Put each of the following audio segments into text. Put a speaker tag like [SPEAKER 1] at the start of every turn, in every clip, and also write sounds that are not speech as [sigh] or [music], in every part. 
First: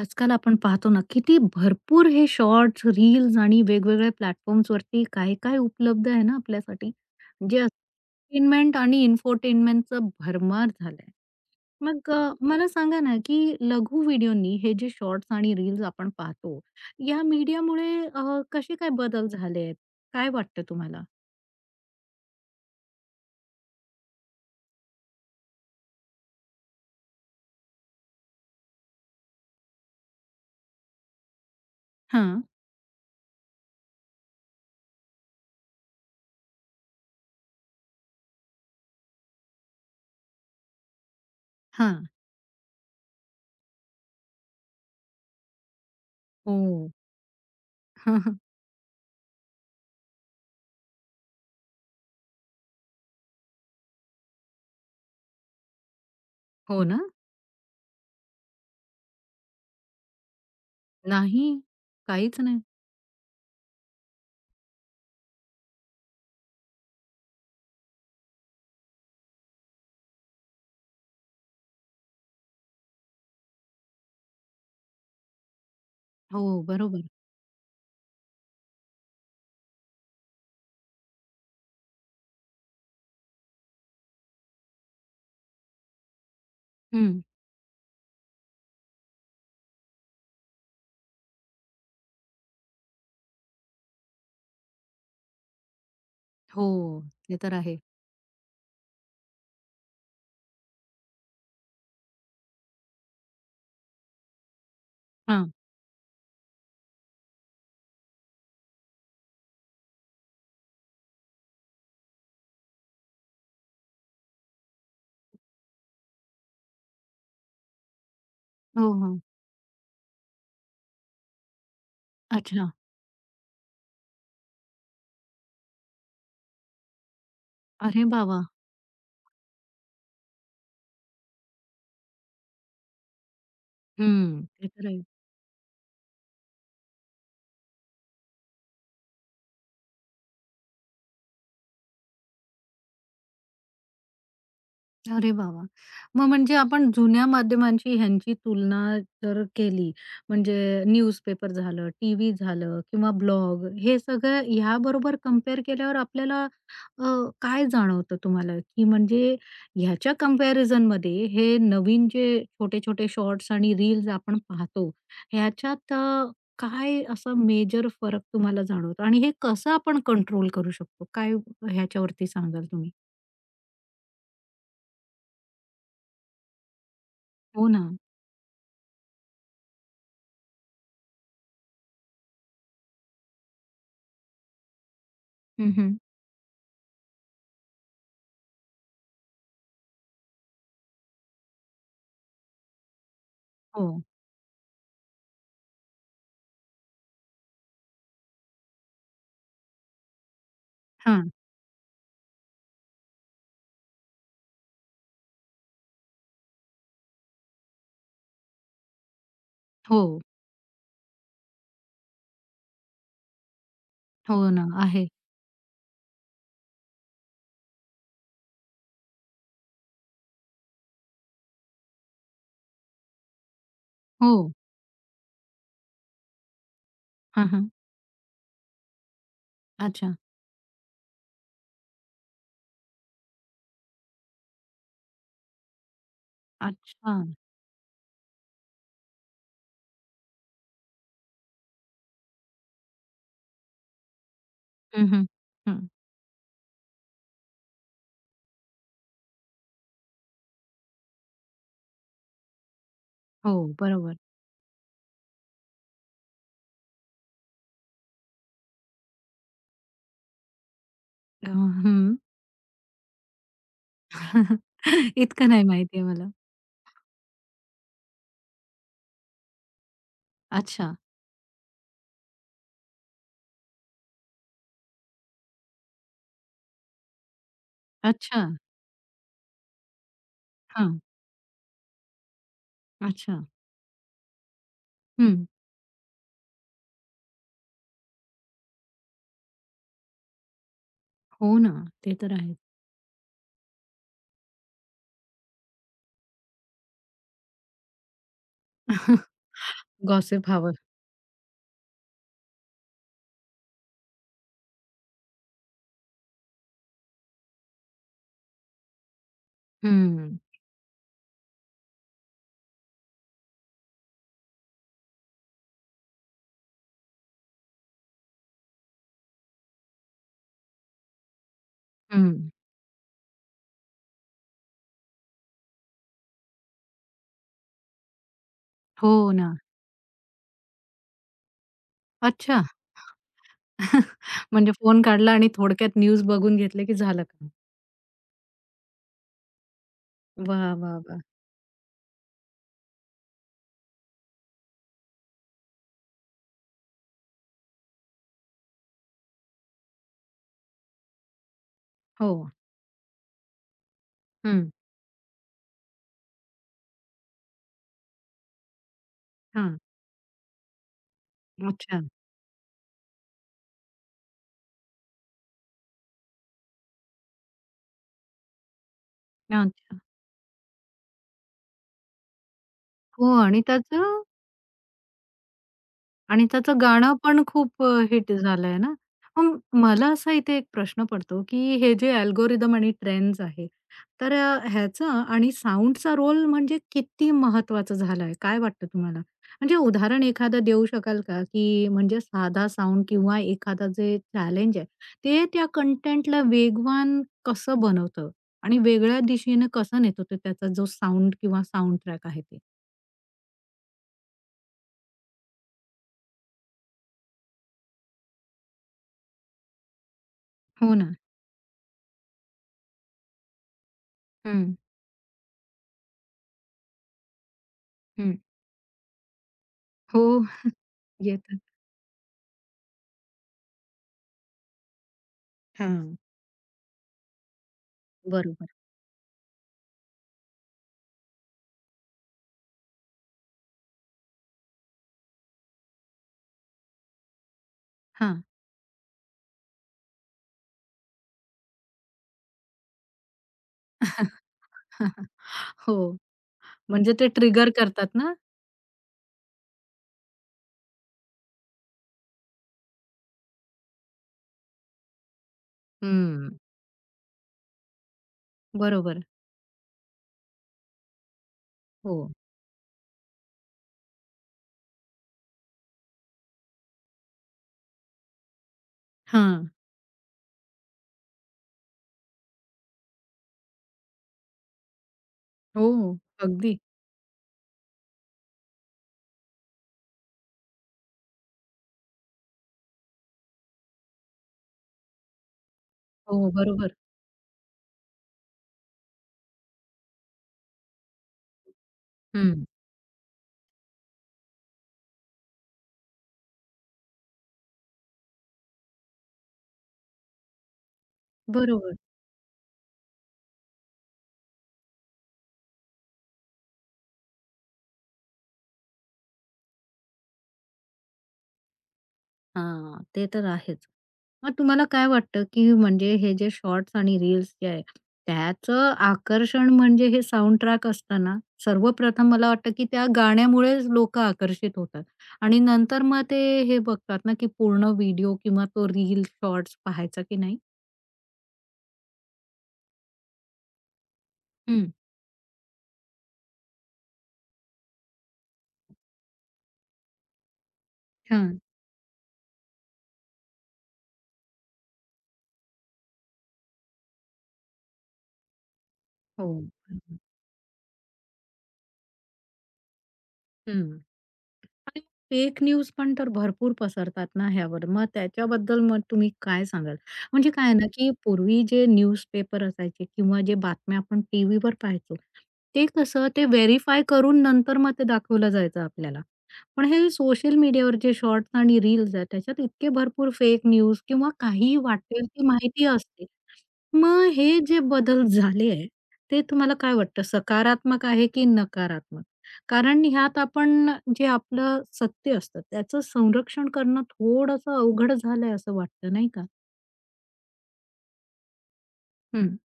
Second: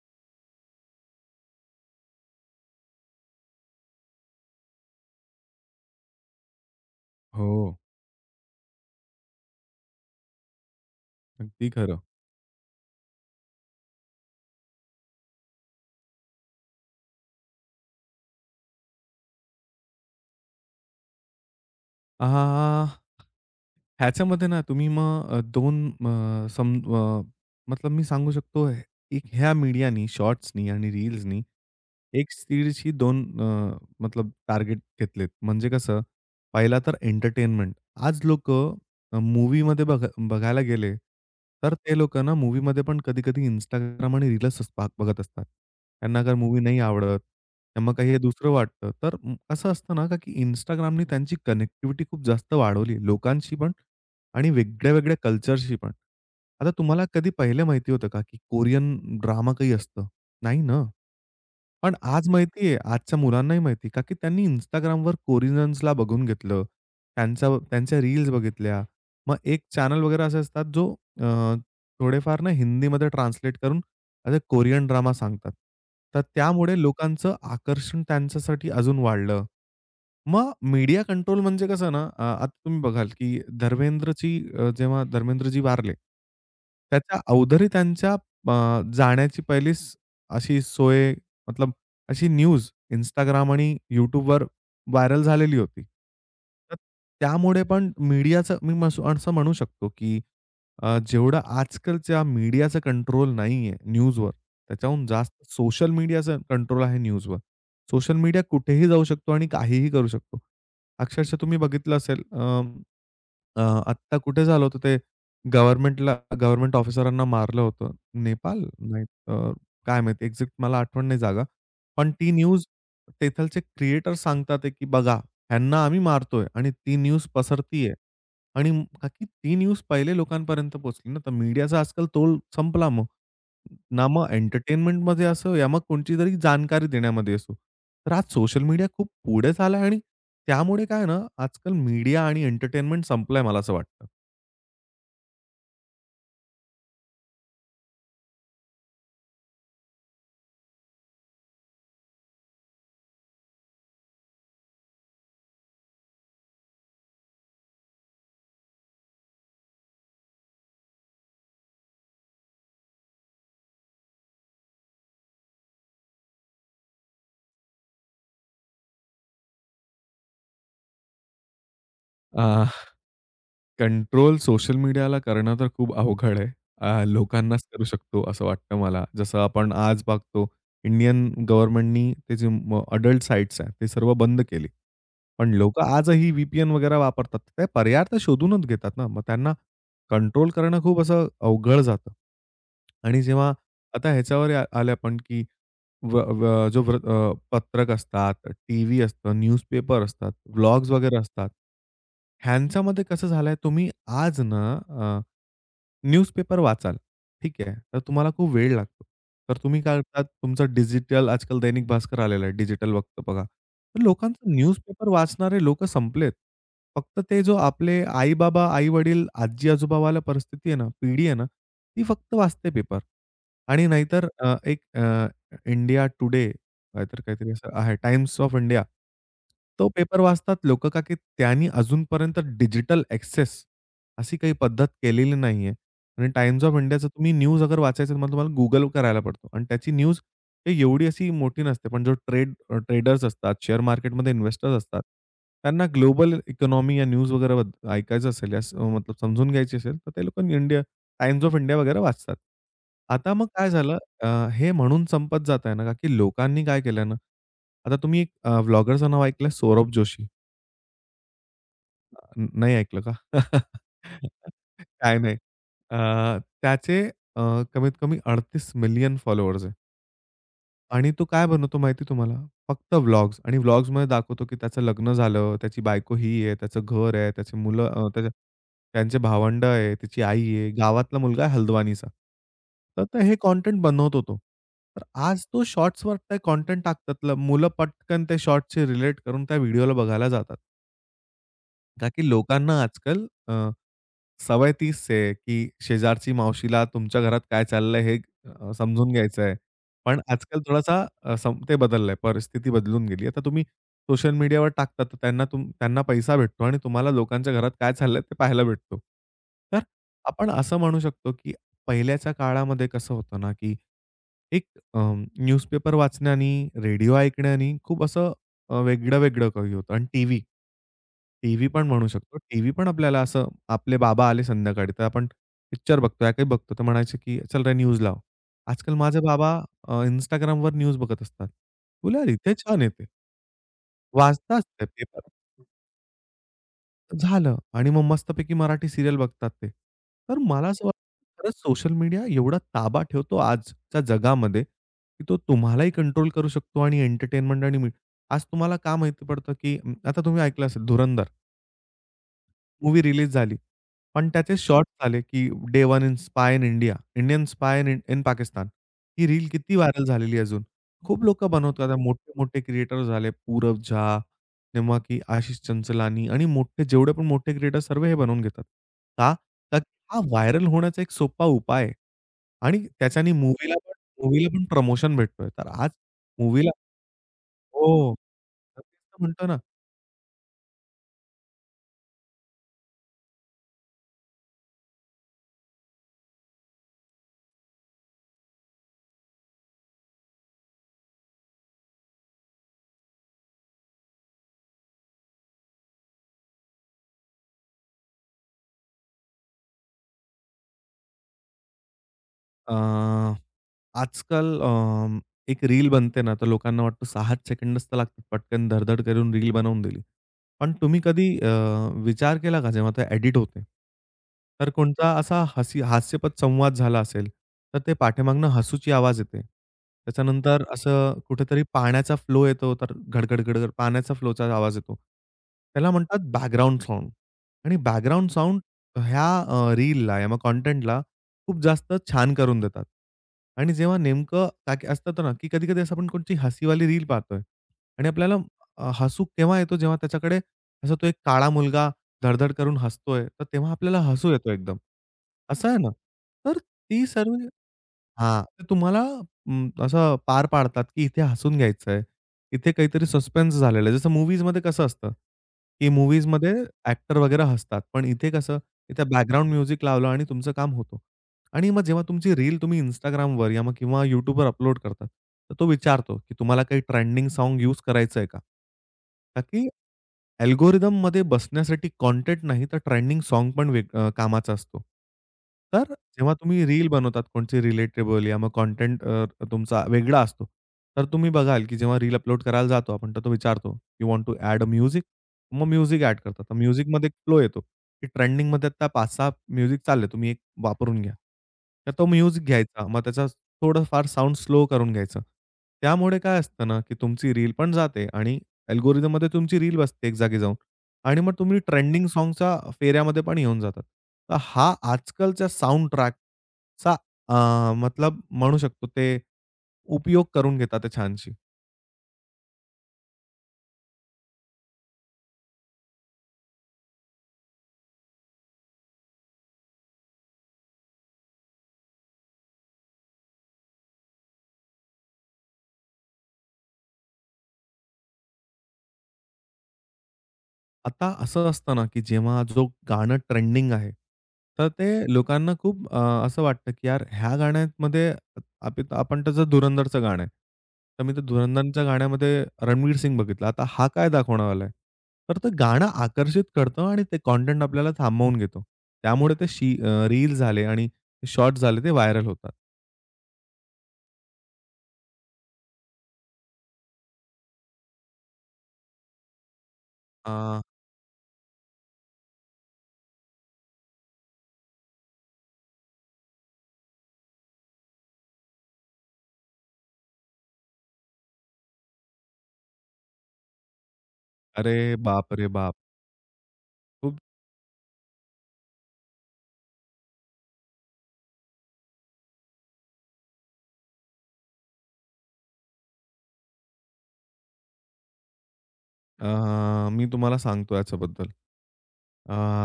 [SPEAKER 1] आजकाल आपण पाहतो ना, किती भरपूर हे शॉर्ट्स, रील्स आणि वेगवेगळ्या प्लॅटफॉर्म्सवरती काय-काय उपलब्ध आहे ना आपल्यासाठी, जे
[SPEAKER 2] हो,
[SPEAKER 1] एंटरटेनमेंट आणि इन्फोटेनमेंटचा भरमार झालाय.
[SPEAKER 2] अगदी खरं.
[SPEAKER 1] मग मला सांगा ना, की लघु व्हिडिओनी हे जे शॉर्ट्स आणि रील्स आपण पाहतो, या मीडियामुळे कसे काय बदल झाले आहेत? काय वाटतं तुम्हाला?
[SPEAKER 2] आहाहा! ह्याच्यामध्ये ना तुम्ही मग 2 मतलब मी सांगू शकतो एक ह्या मीडियानी, शॉर्ट्सनी आणि रील्सनी एक
[SPEAKER 1] हां.
[SPEAKER 2] सीडची 2 मतलब टार्गेट घेतलेत. म्हणजे कसं, पहिला तर एंटरटेनमेंट. आज लोक मूव्हीमध्ये बघायला गेले, तर ते
[SPEAKER 1] हां.
[SPEAKER 2] लोक ना मूव्हीमध्ये पण कधी-कधी इंस्टाग्राम आणि रील्सच बघत असतात. त्यांना जर मूव्ही नाही
[SPEAKER 1] हो.
[SPEAKER 2] आवडत, तर मग
[SPEAKER 1] [laughs]
[SPEAKER 2] काही हे
[SPEAKER 1] हां, हां.
[SPEAKER 2] दुसरं वाटतं. तर असं असतं ना, का की Instagramनी त्यांची कनेक्टिव्हिटी खूप जास्त वाढवली लोकांशी पण आणि वेगळ्या-वेगळ्या कल्चरशी पण. आता
[SPEAKER 1] हो ना?
[SPEAKER 2] तुम्हाला कधी पहिले माहिती होतं का, की कोरियन ड्रामा काही असतं? नाही ना?
[SPEAKER 1] नाही.
[SPEAKER 2] पण आज
[SPEAKER 1] काहीच नाही.
[SPEAKER 2] माहिती आहे, आजच्या मुलांनाही माहिती का की त्यांनी Instagramवर कोरिजन्सला बघून घेतलं. त्यांचा त्यांच्या रील्स बघितल्या. मग एक चॅनल वगैरे असे असतात, जो अ, थोडेफार ना हिंदीमध्ये ट्रान्सलेट करून असे कोरियन ड्रामा सांगतात. तर
[SPEAKER 1] हो,
[SPEAKER 2] त्यामुळे
[SPEAKER 1] बरोबर.
[SPEAKER 2] लोकांचं आकर्षण त्यांच्यासाठी अजून वाढलं. मग मीडिया कंट्रोल म्हणजे कसं ना, आता तुम्ही बघाल की धर्मेंद्रची जेव्हा धर्मेंद्रजी वारले, त्याच्या
[SPEAKER 1] हं.
[SPEAKER 2] अवधारी त्यांच्या जाण्याची पहिलीच अशी सोय मतलब अशी न्यूज Instagram आणि YouTubeवर व्हायरल झालेली होती.
[SPEAKER 1] हो,
[SPEAKER 2] तर
[SPEAKER 1] ते तर
[SPEAKER 2] त्यामुळे
[SPEAKER 1] आहे.
[SPEAKER 2] पण मीडियाचं मी मसं असं म्हणू शकतो, की जेवढं आजकालच्या मीडियाचं कंट्रोल नाहीये न्यूजवर, त्याच्याहून जास्त
[SPEAKER 1] हां.
[SPEAKER 2] सोशल मीडियाचं कंट्रोल आहे न्यूजवर. सोशल मीडिया कुठेही जाऊ शकतो आणि काहीही करू शकतो. अक्षरशः तुम्ही बघितलं असेल अ अ, आत्ता कुठे झालं होतं ते गव्हर्नमेंटला गव्हर्नमेंट ऑफिसरांना मारलं होतं. नेपाल?
[SPEAKER 1] हो,
[SPEAKER 2] नाही
[SPEAKER 1] हो.
[SPEAKER 2] तर काय माहिती एक्झॅक्ट मला आठवण नाही जागा. पण ती न्यूज
[SPEAKER 1] अच्छा.
[SPEAKER 2] तेथलचे क्रिएटर सांगतात आहे, की बघा ह्यांना आम्ही मारतोय आणि ती न्यूज पसरतीये.
[SPEAKER 1] अरे बाबा!
[SPEAKER 2] आणि का की ती न्यूज पहिले लोकांपर्यंत पोहोचली ना, तर मीडियाचा आजकाल तोल संपला मग. ना मग
[SPEAKER 1] हं. ते तर आहे.
[SPEAKER 2] एंटरटेनमेंटमध्ये असो या मग कोणतीतरी जानकारी देण्यामध्ये असो. तर आज सोशल मीडिया खूप पुढे झाला आणि त्यामुळे काय आहे ना, आजकाल मीडिया आणि एंटरटेनमेंट संपलंय मला असं वाटतं.
[SPEAKER 1] अरे बाबा, वाह! मग म्हणजे आपण जुन्या माध्यमांची ह्यांची तुलना जर केली, म्हणजे न्यूजपेपर झालं, टीव्ही झालं किंवा ब्लॉग हे सगळं ह्याबरोबर कंपेअर केल्यावर आपल्याला अ, काय जाणवतं तुम्हाला? की म्हणजे ह्याच्या कंपॅरिझनमध्ये हे नवीन जे छोटे-छोटे शॉर्ट्स आणि रील्स आपण पाहतो, ह्याच्यात काय असा मेजर फरक तुम्हाला जाणवतो? आणि हे कसं आपण कंट्रोल करू शकतो? काय ह्याच्यावरती
[SPEAKER 2] अ,
[SPEAKER 1] सांगाल तुम्ही?
[SPEAKER 2] कंट्रोल सोशल मीडियाला करणं तर खूप अवघड आहे. लोकांनाच
[SPEAKER 1] हो ना.
[SPEAKER 2] करू शकतो असं वाटतं मला. जसं आपण आज बघतो इंडियन गव्हर्नमेंटनी ते जे अडल्ट साइट्स आहेत, ते सर्व बंद केले. पण
[SPEAKER 1] हं,
[SPEAKER 2] लोकं
[SPEAKER 1] हं.
[SPEAKER 2] आजही वगैरे वापरतात. ते पर्याय तर शोधूनच घेतात ना. मग त्यांना कंट्रोल करणं खूप असं अवघड जातं. आणि जेव्हा
[SPEAKER 1] हो.
[SPEAKER 2] आता ह्याच्यावर आले आपण, की व व जो व्र अ, पत्रक असतात, टीव्ही असतं, न्यूजपेपर असतात, व्लॉग्स वगैरे
[SPEAKER 1] हां.
[SPEAKER 2] असतात. ह्यांच्यामध्ये कसं झालंय तुम्ही आज ना न्यूजपेपर वाचाल, ठीक आहे. तर तुम्हाला खूप वेळ लागतो. तर तुम्ही काय
[SPEAKER 1] हो.
[SPEAKER 2] करतात, तुमचं डिजिटल आजकाल दैनिक भास्कर आलेलं आहे, डिजिटल फक्त बघा. तर
[SPEAKER 1] हो
[SPEAKER 2] लोकांचं
[SPEAKER 1] ना, आहे.
[SPEAKER 2] न्यूजपेपर वाचणारे लोकं संपलेत. फक्त ते जो आपले आई-बाबा, आई-वडील, आजी-आजोबावाला परिस्थिती आहे ना, पिढी आहे ना, ती फक्त वाचते पेपर. आणि नाहीतर
[SPEAKER 1] हो.
[SPEAKER 2] इंडिया टुडे नाहीतर
[SPEAKER 1] हां,
[SPEAKER 2] काहीतरी
[SPEAKER 1] हां.
[SPEAKER 2] असं आहे, टाइम्स ऑफ इंडिया. तो
[SPEAKER 1] अच्छा.
[SPEAKER 2] पेपर वाचतात लोकं, का की त्यांनी अजूनपर्यंत डिजिटल एक्सेस अशी काही पद्धत केलेली नाहीये. आणि टाइम्स ऑफ इंडियाचं
[SPEAKER 1] अच्छा.
[SPEAKER 2] तुम्ही न्यूज अगर वाचायचं तुम्हाला तुम्हाला Google करायला पडतो आणि त्याची न्यूज ते एवढी अशी मोठी नसते. पण जो ट्रेडर्स असतात, शेअर मार्केटमध्ये इन्व्हेस्टर्स असतात,
[SPEAKER 1] हं, हं. हं.
[SPEAKER 2] त्यांना ग्लोबल इकॉनॉमी या न्यूज वगैरे ऐकायचं असेल, यास मतलब समजून घ्यायची असेल, तर ते लोकं टाइम्स ऑफ इंडिया वगैरे वाचतात. आता मग
[SPEAKER 1] हो,
[SPEAKER 2] काय झालं
[SPEAKER 1] बरोबर.
[SPEAKER 2] हे म्हणून संपत जात आहे ना, का की लोकांनी काय केलं ना, आता तुम्ही एक व्लॉगरचं नाव ऐकलं आहे सौरभ जोशी.
[SPEAKER 1] अ, हं.
[SPEAKER 2] नाही ऐकलं का? [laughs]
[SPEAKER 1] [laughs]
[SPEAKER 2] काय नाही.
[SPEAKER 1] इतकं नाही माहिती आहे मला.
[SPEAKER 2] त्याचे अ, कमीत कमी 38 मिलियन फॉलोअर्स आहे.
[SPEAKER 1] अच्छा.
[SPEAKER 2] आणि तो काय बनवतो माहिती आहे तुम्हाला? फक्त व्लॉग्स आणि व्लॉग्समध्ये दाखवतो, की त्याचं लग्न झालं, त्याची बायको ही आहे, त्याचं घर आहे, त्याची मुलं अ, त्याच्या
[SPEAKER 1] अच्छा.
[SPEAKER 2] त्यांचे भावंड आहे, त्याची आई आहे,
[SPEAKER 1] हां.
[SPEAKER 2] गावातला मुलगा आहे हल्द्वानीचा. तर तर हे
[SPEAKER 1] अच्छा.
[SPEAKER 2] कंटेंट बनवतो तो. तर आज
[SPEAKER 1] हं.
[SPEAKER 2] तो शॉर्ट्सवर ते कंटेंट टाकतात. मुलं पटकन ते शॉर्टशी रिलेट करून त्या व्हिडिओला बघायला जातात.
[SPEAKER 1] हो ना,
[SPEAKER 2] का
[SPEAKER 1] ते
[SPEAKER 2] की
[SPEAKER 1] तर आहेच.
[SPEAKER 2] लोकांना आजकाल सवय तीच आहे, की शेजारची मावशीला तुमच्या घरात काय चाललंय हे समजून
[SPEAKER 1] [laughs]
[SPEAKER 2] घ्यायचं आहे. पण
[SPEAKER 1] गॉसिप
[SPEAKER 2] आजकाल
[SPEAKER 1] हवं.
[SPEAKER 2] थोडासा अ, सम ते बदललंय, परिस्थिती बदलून गेली. आता तुम्ही सोशल मीडियावर टाकता, तर त्यांना पैसा भेटतो आणि तुम्हाला लोकांच्या घरात काय चाललंय ते पाहायला भेटतो. तर
[SPEAKER 1] हं.
[SPEAKER 2] आपण असं म्हणू शकतो, की पहिल्याच्या काळामध्ये कसं होतं ना, की एक अ, न्यूजपेपर वाचणे आणि रेडिओ ऐकणे आणि खूप असं वेगळं-वेगळं काही होतं आणि टीव्ही. टीव्ही पण म्हणू शकतो.
[SPEAKER 1] हं.
[SPEAKER 2] टीव्ही पण आपल्याला असं आपले बाबा आले संध्याकाळी, तर आपण पिक्चर बघतोय, काही बघतो, तर म्हणायचे की "चल रे न्यूज लाव." आजकाल
[SPEAKER 1] हो
[SPEAKER 2] माझे बाबा
[SPEAKER 1] ना.
[SPEAKER 2] Instagramवर न्यूज बघत असतात. "तुला इथे
[SPEAKER 1] अच्छा.
[SPEAKER 2] छान येते." वाचतात
[SPEAKER 1] म्हणजे
[SPEAKER 2] ते
[SPEAKER 1] फोन
[SPEAKER 2] पेपर.
[SPEAKER 1] काढला आणि थोडक्यात न्यूज बघून घेतले की झालं काम.
[SPEAKER 2] झालं आणि मग मस्तपैकी मराठी सीरियल बघतात ते. तर
[SPEAKER 1] वाह,
[SPEAKER 2] मला असं
[SPEAKER 1] वाह, वाह!
[SPEAKER 2] वाटतं खरंच सोशल मीडिया एवढा ताबा ठेवतो आजच्या जगामध्ये, की तो तुम्हालाही कंट्रोल करू शकतो आणि एंटरटेनमेंट आणि मी आज तुम्हाला का माहिती पडतं की आता तुम्ही ऐकलं असेल धुरंधर.
[SPEAKER 1] हो.
[SPEAKER 2] मूव्ही रिलीज झाली. पण त्याचे
[SPEAKER 1] हं.
[SPEAKER 2] शॉर्ट्स आले, की day one in spy in India, Indian spy in in Pakistan. ही रील किती
[SPEAKER 1] हां.
[SPEAKER 2] व्हायरल झालेली आहे अजून. खूप लोकं बनवतात.
[SPEAKER 1] अच्छा.
[SPEAKER 2] मोठे-मोठे क्रिएटर झाले. पूरव झा, जेव्हा की आशिष चंचलानी आणि मोठे जेवढे पण मोठे क्रिएटर सर्व हे बनवून घेतात. का? तर
[SPEAKER 1] अच्छा.
[SPEAKER 2] हा व्हायरल होण्याचा एक सोपा उपाय आहे. आणि
[SPEAKER 1] हो
[SPEAKER 2] त्याच्याने
[SPEAKER 1] आणि त्याचं
[SPEAKER 2] मूव्हीला पण प्रमोशन भेटतोय. तर आज
[SPEAKER 1] आणि
[SPEAKER 2] मूव्हीला
[SPEAKER 1] त्याचं गाणं पण खूप
[SPEAKER 2] हो.
[SPEAKER 1] हिट झालंय
[SPEAKER 2] तर
[SPEAKER 1] ना.
[SPEAKER 2] तेच तर म्हणतोय
[SPEAKER 1] मग
[SPEAKER 2] ना.
[SPEAKER 1] मला असा इथे एक प्रश्न पडतो, की हे जे अल्गोरिदम आणि ट्रेंड्स आहे, तर ह्याचा आणि साउंडचा रोल म्हणजे किती महत्वाचा झालाय? काय वाटतं तुम्हाला? म्हणजे उदाहरण एखादं देऊ शकाल का, की म्हणजे साधा साउंड किंवा एखादा जे चॅलेंज आहे, ते त्या कंटेंटला वेगवान कसं बनवतं? आणि वेगळ्या दिशेने कसं नेत होतं त्याचा जो साउंड किंवा साउंड ट्रॅक आहे ते?
[SPEAKER 2] अ, आजकाल एक रील बनते ना, तर लोकांना वाटतं 6-7 सेकंडच तर लागतात. पटकन धड-धड करून रील बनवून दिली. पण
[SPEAKER 1] हो
[SPEAKER 2] तुम्ही
[SPEAKER 1] ना.
[SPEAKER 2] कधी विचार केला का जेव्हा ते एडिट होते, तर
[SPEAKER 1] हं,
[SPEAKER 2] कोणता असा हास्यपद संवाद झाला असेल, तर ते
[SPEAKER 1] हं.
[SPEAKER 2] पाठीमागनं हसूची आवाज येते.
[SPEAKER 1] हो,
[SPEAKER 2] त्याच्यानंतर असं
[SPEAKER 1] येतात.
[SPEAKER 2] कुठेतरी पाण्याचा फ्लो येतो, तर घड घड पाण्याचा फ्लोचा आवाज येतो. त्याला
[SPEAKER 1] हां.
[SPEAKER 2] म्हणतात बॅकग्राऊंड साउंड आणि बॅकग्राऊंड साउंड
[SPEAKER 1] बरोबर.
[SPEAKER 2] ह्या रीलला या मग कंटेंटला खूप जास्त छान करून देतात. आणि जेव्हा नेमकं का की असतं ना, की कधी-कधी असं आपण कोणची हसीवाली रील पाहतोय आणि आपल्याला
[SPEAKER 1] हां.
[SPEAKER 2] हसू केव्हा येतो जेव्हा त्याच्याकडे असा तो एक काळा मुलगा धड करून हसतोय, तर तेव्हा आपल्याला हसू येतो एकदम.
[SPEAKER 1] [laughs]
[SPEAKER 2] असं आहे ना.
[SPEAKER 1] हो,
[SPEAKER 2] तर ती
[SPEAKER 1] म्हणजे ते
[SPEAKER 2] सर्व
[SPEAKER 1] ट्रिगर करतात ना?
[SPEAKER 2] हां, तर तुम्हाला असं पार पाडतात, की इथे हसून घ्यायचं आहे. इथे काहीतरी सस्पेन्स झालेलं आहे. जसं मूव्हीजमध्ये कसं असतं, की
[SPEAKER 1] हं.
[SPEAKER 2] मूव्हीजमध्ये ॲक्टर वगैरे हसतात. पण इथे कसं, इथे
[SPEAKER 1] बरोबर.
[SPEAKER 2] बॅकग्राऊंड म्युझिक लावलं आणि तुमचं काम होतं. आणि मग जेव्हा
[SPEAKER 1] हो.
[SPEAKER 2] तुमची रील तुम्ही Instagramवर या मग किंवा YouTubeवर अपलोड करतात, तर तो विचारतो, की तुम्हाला काही ट्रेंडिंग साँग यूज करायचं आहे का? का
[SPEAKER 1] हां.
[SPEAKER 2] की अल्गोरिथममध्ये बसण्यासाठी कंटेंट नाही, तर ट्रेंडिंग सॉन्ग पण कामाचा असतो. तर
[SPEAKER 1] हो,
[SPEAKER 2] जेव्हा तुम्ही
[SPEAKER 1] अगदी.
[SPEAKER 2] रील बनवतात कोणची रिलेटेबल या मग कंटेंट तुमचा वेगळा असतो. तर तुम्ही बघाल, की जेव्हा रील अपलोड करायला जातो आपण, तर तो विचारतो, "you want to add a music?" मग म्युझिक ॲड करतात.
[SPEAKER 1] हो,
[SPEAKER 2] तर
[SPEAKER 1] बरोबर.
[SPEAKER 2] म्युझिकमध्ये एक फ्लो येतो, की ट्रेंडिंगमध्ये आता 5-6 म्युझिक चालले, तुम्ही एक वापरून घ्या. तर तो म्युझिक
[SPEAKER 1] हं.
[SPEAKER 2] घ्यायचा. मग त्याचा थोडंफार साउंड स्लो करून घ्यायचं. त्यामुळे काय असतं ना, की तुमची रील पण जाते आणि अल्गोरिथममध्ये तुमची रील बसते एक जागी जाऊन आणि मग तुम्ही
[SPEAKER 1] बरोबर.
[SPEAKER 2] ट्रेंडिंग सॉन्गच्या फेऱ्यामध्ये पण येऊन जातात. तर हा आजकालच्या साउंड ट्रॅकचा अ, मतलब म्हणू शकतो ते उपयोग करून घेतात ते छानशी.
[SPEAKER 1] हां, ते तर आहेच. मग तुम्हाला काय वाटतं, की म्हणजे हे जे शॉर्ट्स आणि रील्स जे आहे, त्याचं आकर्षण म्हणजे हे साउंड ट्रॅक असताना सर्वप्रथम मला वाटतं, की त्या गाण्यामुळेच लोकं आकर्षित होतात आणि नंतर मग ते हे बघतात ना, की पूर्ण व्हिडिओ किंवा तो रील शॉर्ट्स पाहायचा की नाही?
[SPEAKER 2] आता असं असतं ना, की जेव्हा जो गाणं ट्रेंडिंग आहे, तर
[SPEAKER 1] हं.
[SPEAKER 2] ते लोकांना खूप असं वाटतं, की यार ह्या गाण्यामध्ये आपण त्याचं धुरंधरचं गाणं आहे. तर मी ते
[SPEAKER 1] हां.
[SPEAKER 2] धुरंधरच्या गाण्यामध्ये रणवीर सिंग बघितला. आता हा काय दाखवणारवाला आहे? तर ते गाणं आकर्षित करतं आणि ते कंटेंट आपल्याला थांबवून घेतो. त्यामुळे ते
[SPEAKER 1] हो,
[SPEAKER 2] शी
[SPEAKER 1] बरोबर.
[SPEAKER 2] रील झाले आणि शॉर्ट्स झाले ते व्हायरल होतात.
[SPEAKER 1] हं. आणि फेक न्यूज पण तर भरपूर पसरतात ना ह्यावर. मग त्याच्याबद्दल मग तुम्ही काय सांगाल? म्हणजे
[SPEAKER 2] अ,
[SPEAKER 1] काय आहे ना, की पूर्वी जे न्यूजपेपर असायचे किंवा जे बातम्या आपण टीव्हीवर पाहायचो, ते कसं ते व्हेरिफाय करून नंतर मग ते दाखवलं जायचं आपल्याला. पण हे सोशल मीडियावर जे शॉर्ट्स आणि रील्स आहेत, त्याच्यात इतके भरपूर फेक न्यूज किंवा
[SPEAKER 2] अरे
[SPEAKER 1] काहीही वाटेल
[SPEAKER 2] बाप
[SPEAKER 1] ती
[SPEAKER 2] रे बाप!
[SPEAKER 1] माहिती असते.
[SPEAKER 2] खूप
[SPEAKER 1] मग हे जे बदल झाले आहे, ते तुम्हाला काय वाटतं सकारात्मक आहे की नकारात्मक? कारण ह्यात आपण जे आपलं सत्य असतं त्याचं संरक्षण करणं थोडंसं अवघड झालंय असं वाटतं
[SPEAKER 2] अ,
[SPEAKER 1] नाही का?
[SPEAKER 2] मी तुम्हाला सांगतो याच्याबद्दल.
[SPEAKER 1] हं.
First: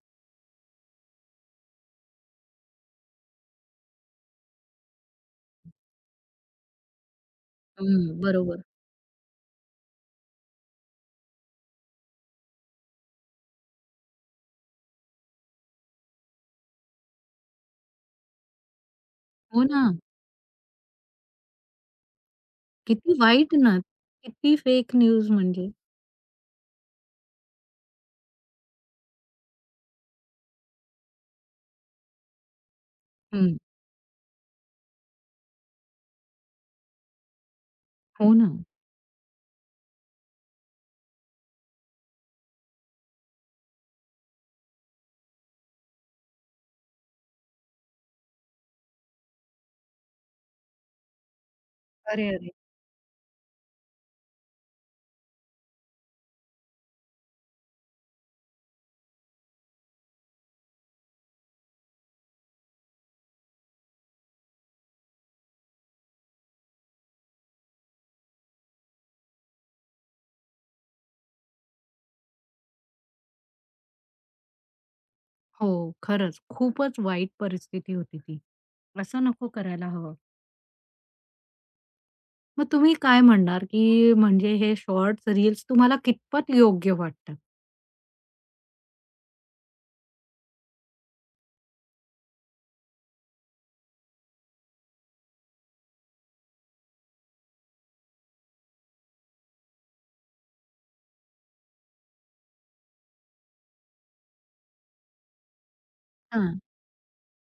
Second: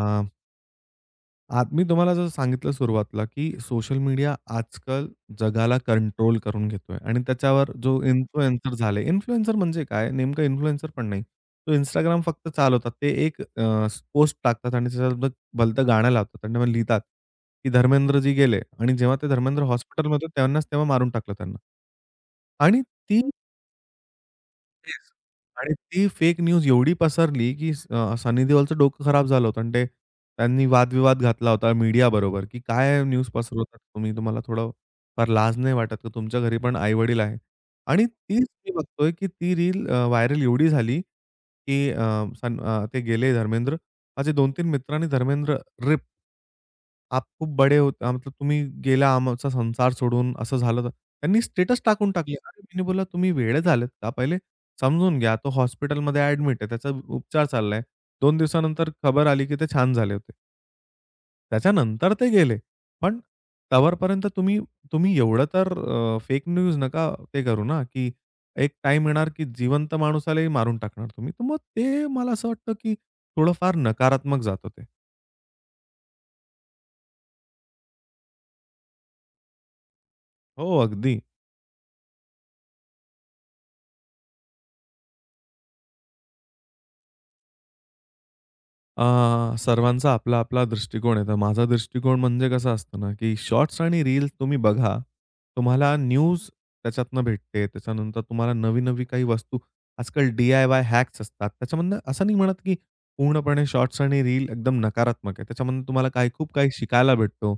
[SPEAKER 2] आत मी तुम्हाला जसं सांगितलं सुरुवातीला, की सोशल मीडिया आजकाल जगाला कंट्रोल करून घेतोय आणि त्याच्यावर जो
[SPEAKER 1] हं, बरोबर.
[SPEAKER 2] इन्फ्लुएन्सर झाले, इन्फ्लुएन्सर म्हणजे काय? नेमकं इन्फ्लुएन्सर पण नाही. तो Instagram फक्त चालवतात. ते एक पोस्ट टाकतात आणि त्याच्यासोबत भलतं गाणं लावतात आणि मग लिहितात, की धर्मेंद्रजी गेले आणि जेव्हा ते धर्मेंद्र
[SPEAKER 1] हो ना.
[SPEAKER 2] हॉस्पिटलमध्ये होते, त्यांनाच तेव्हा मारून टाकलं त्यांना आणि
[SPEAKER 1] किती
[SPEAKER 2] ती
[SPEAKER 1] वाईट ना. किती फेक
[SPEAKER 2] तेच.
[SPEAKER 1] न्यूज म्हणजे.
[SPEAKER 2] आणि ती फेक न्यूज एवढी पसरली, की सनी देओलचं डोकं खराब झालं होतं आणि ते त्यांनी वादविवाद घातला होता मीडियाबरोबर, की "काय न्यूज
[SPEAKER 1] हं,
[SPEAKER 2] पसरवतात तुम्ही? तुम्हाला थोडं फार लाज नाही वाटत का? तुमच्या घरी पण आई-वडील आहे." आणि
[SPEAKER 1] हो
[SPEAKER 2] तीच
[SPEAKER 1] ना.
[SPEAKER 2] मी बघतोय, की ती रील व्हायरल एवढी झाली, की ते गेले धर्मेंद्र. माझे 2-3 मित्रांनी धर्मेंद्र रिप आप खूप बडे होत मतलब तुम्ही गेला आमचा संसार सोडून, असं झालं तर त्यांनी स्टेटस टाकून
[SPEAKER 1] अरे,
[SPEAKER 2] टाकले.
[SPEAKER 1] अरे!
[SPEAKER 2] अरे, मी बोलला, "तुम्ही वेडे झालेत का? पहिले समजून घ्या, तो हॉस्पिटलमध्ये ॲडमिट आहे. त्याचा उपचार चाललाय." 2 दिवसानंतर खबर आली की ते छान झाले होते. त्याच्यानंतर ते गेले. पण तवरपर्यंत तुम्ही तुम्ही एवढं तर फेक न्यूज नका ते करू ना, की एक टाईम येणार की जिवंत माणसालाही मारून टाकणार तुम्ही. तर मग ते मला असं वाटतं की थोडंफार नकारात्मक जातं ते.
[SPEAKER 1] हो, खरंच खूपच वाईट परिस्थिती होती ती. असं नको करायला हवं.
[SPEAKER 2] हो, अगदी.
[SPEAKER 1] मग तुम्ही काय म्हणणार, की म्हणजे हे शॉर्ट्स, रील्स तुम्हाला कितपत योग्य वाटतात?
[SPEAKER 2] सर्वांचा आपला-आपला दृष्टिकोन आहे. तर माझा दृष्टिकोन म्हणजे कसा असतो ना, की शॉर्ट्स आणि रील्स तुम्ही बघा. तुम्हाला न्यूज त्याच्यातनं भेटते. त्याच्यानंतर तुम्हाला नवी-नवी काही वस्तू आजकाल डी-आय-वाय हॅक्स असतात. त्याच्यामधनं असं नाही म्हणत, की पूर्णपणे शॉर्ट्स आणि रील एकदम नकारात्मक आहे. त्याच्यामधून तुम्हाला काही खूप
[SPEAKER 1] हां.
[SPEAKER 2] काही शिकायला भेटतो.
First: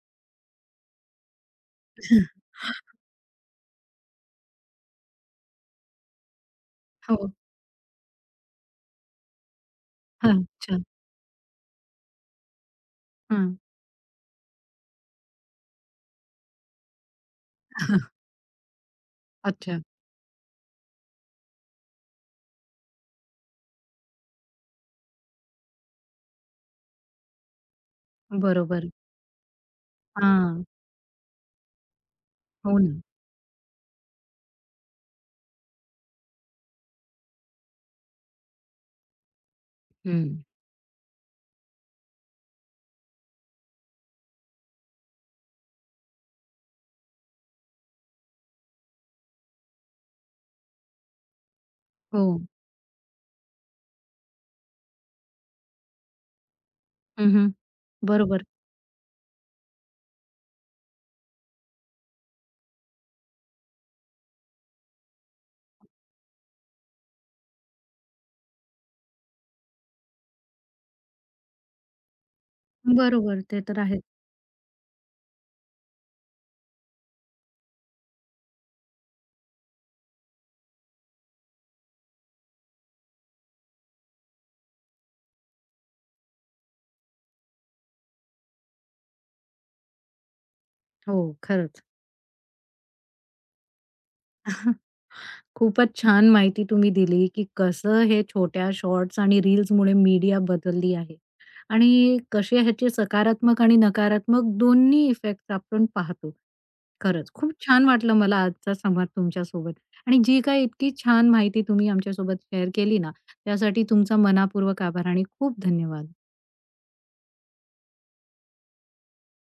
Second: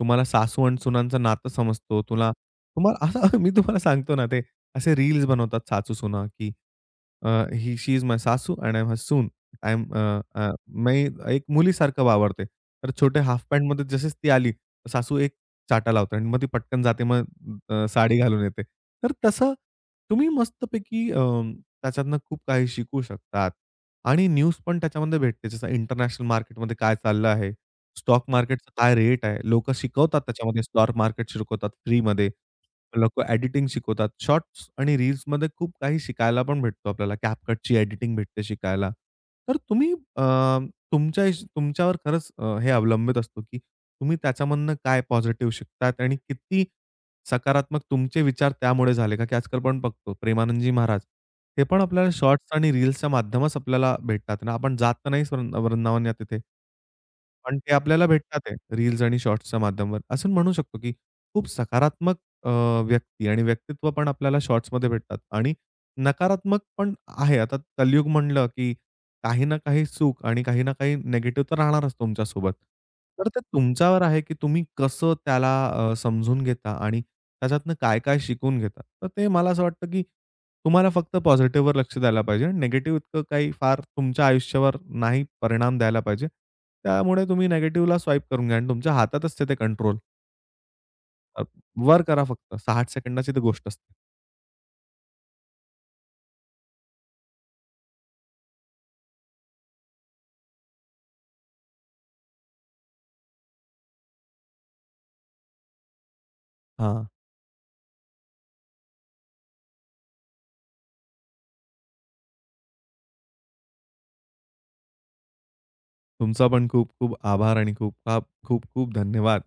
[SPEAKER 2] तुम्हाला सासू आणि सुनांचं नातं समजतो. तुम्हाला असं [laughs] मी तुम्हाला सांगतो ना, ते असे रील्स बनवतात सासू-सुना, की
[SPEAKER 1] हो.
[SPEAKER 2] ही शी इज माय सासू एंड आय एम हर सून. आय एम अ,
[SPEAKER 1] हां.
[SPEAKER 2] अ,
[SPEAKER 1] अच्छा.
[SPEAKER 2] मी एक मुलीसारखं वावरते. तर छोटे हाल्फ
[SPEAKER 1] हां.
[SPEAKER 2] पॅन्टमध्ये जशीच ती आली, सासू एक चाटा लावते आणि मग ती पटकन जाते. मग साडी
[SPEAKER 1] [laughs]
[SPEAKER 2] घालून येते. तर तसं
[SPEAKER 1] अच्छा.
[SPEAKER 2] तुम्ही मस्तपैकी त्याच्यातनं खूप काही शिकू शकतात आणि न्यूज पण त्याच्यामध्ये भेटते. जसं इंटरनॅशनल मार्केटमध्ये काय चाललं आहे? स्टॉक मार्केटचा
[SPEAKER 1] बरोबर.
[SPEAKER 2] काय रेट आहे? लोकं शिकवतात त्याच्यामध्ये
[SPEAKER 1] हां.
[SPEAKER 2] स्टॉक मार्केट शिकवतात फ्रीमध्ये.
[SPEAKER 1] हो ना.
[SPEAKER 2] लोकं एडिटिंग शिकवतात. शॉर्ट्स आणि रील्समध्ये खूप काही शिकायला पण भेटतो आपल्याला. CapCutची एडिटिंग भेटते शिकायला. तर तुम्ही अ,
[SPEAKER 1] हं.
[SPEAKER 2] तुमच्या हिश तुमच्यावर खरंच हे अवलंबित असतो, की तुम्ही त्याच्यामधनं काय पॉझिटिव्ह शिकतात आणि किती सकारात्मक तुमचे विचार त्यामुळे झाले. का की आजकाल आपण बघतो प्रेमानंदजी महाराज, ते पण आपल्याला
[SPEAKER 1] हो.
[SPEAKER 2] शॉर्ट्स आणि रील्सच्या माध्यमच आपल्याला भेटतात ना. आपण जात तर नाहीच वृंदावन या तिथे.
[SPEAKER 1] हं, हं.
[SPEAKER 2] पण ते आपल्याला
[SPEAKER 1] बरोबर,
[SPEAKER 2] भेटतात रील्स आणि शॉर्ट्सच्या माध्यमावर. असं म्हणू शकतो, की खूप सकारात्मक अ, व्यक्ती आणि व्यक्तित्व पण आपल्याला शॉर्ट्समध्ये भेटतात आणि नकारात्मक पण आहे. आता कलियुग म्हणलं, की काही ना काही सुख आणि काही ना काही निगेटिव्ह तर राहणारच तुमच्यासोबत. तर ते
[SPEAKER 1] बरोबर. ते तर
[SPEAKER 2] तुमच्यावर
[SPEAKER 1] आहेच.
[SPEAKER 2] आहे, की तुम्ही कसं त्याला समजून घेता आणि त्याच्यातनं काय-काय शिकून घेता. तर ते मला असं वाटतं, की तुम्हाला फक्त पॉझिटिव्हवर लक्ष द्यायला पाहिजे. निगेटिव्ह इतकं काही फार तुमच्या आयुष्यावर नाही परिणाम द्यायला पाहिजे. त्यामुळे तुम्ही निगेटिव्हला स्वाईप करून घ्या आणि तुमच्या हातातच आहे ते कंट्रोल.
[SPEAKER 1] हो,
[SPEAKER 2] अ,
[SPEAKER 1] खरंच.
[SPEAKER 2] वर करा फक्त 60 सेकंदाची ती गोष्ट असते.
[SPEAKER 1] [laughs] खूपच छान माहिती तुम्ही दिली, की कसं हे छोट्या शॉर्ट्स आणि रील्समुळे मीडिया बदलली आहे आणि कसे ह्याचे सकारात्मक आणि नकारात्मक दोन्ही इफेक्ट्स आपण पाहतो.
[SPEAKER 2] हां,
[SPEAKER 1] खरंच खूप छान वाटलं मला आजचा संवाद तुमच्यासोबत आणि जी काही इतकी छान माहिती तुम्ही आमच्यासोबत शेअर केली ना, त्यासाठी तुमचा मनापूर्वक आभार आणि खूप धन्यवाद.
[SPEAKER 2] तुमचा पण खूप खूप आभार आणि खूप खूप खूप धन्यवाद.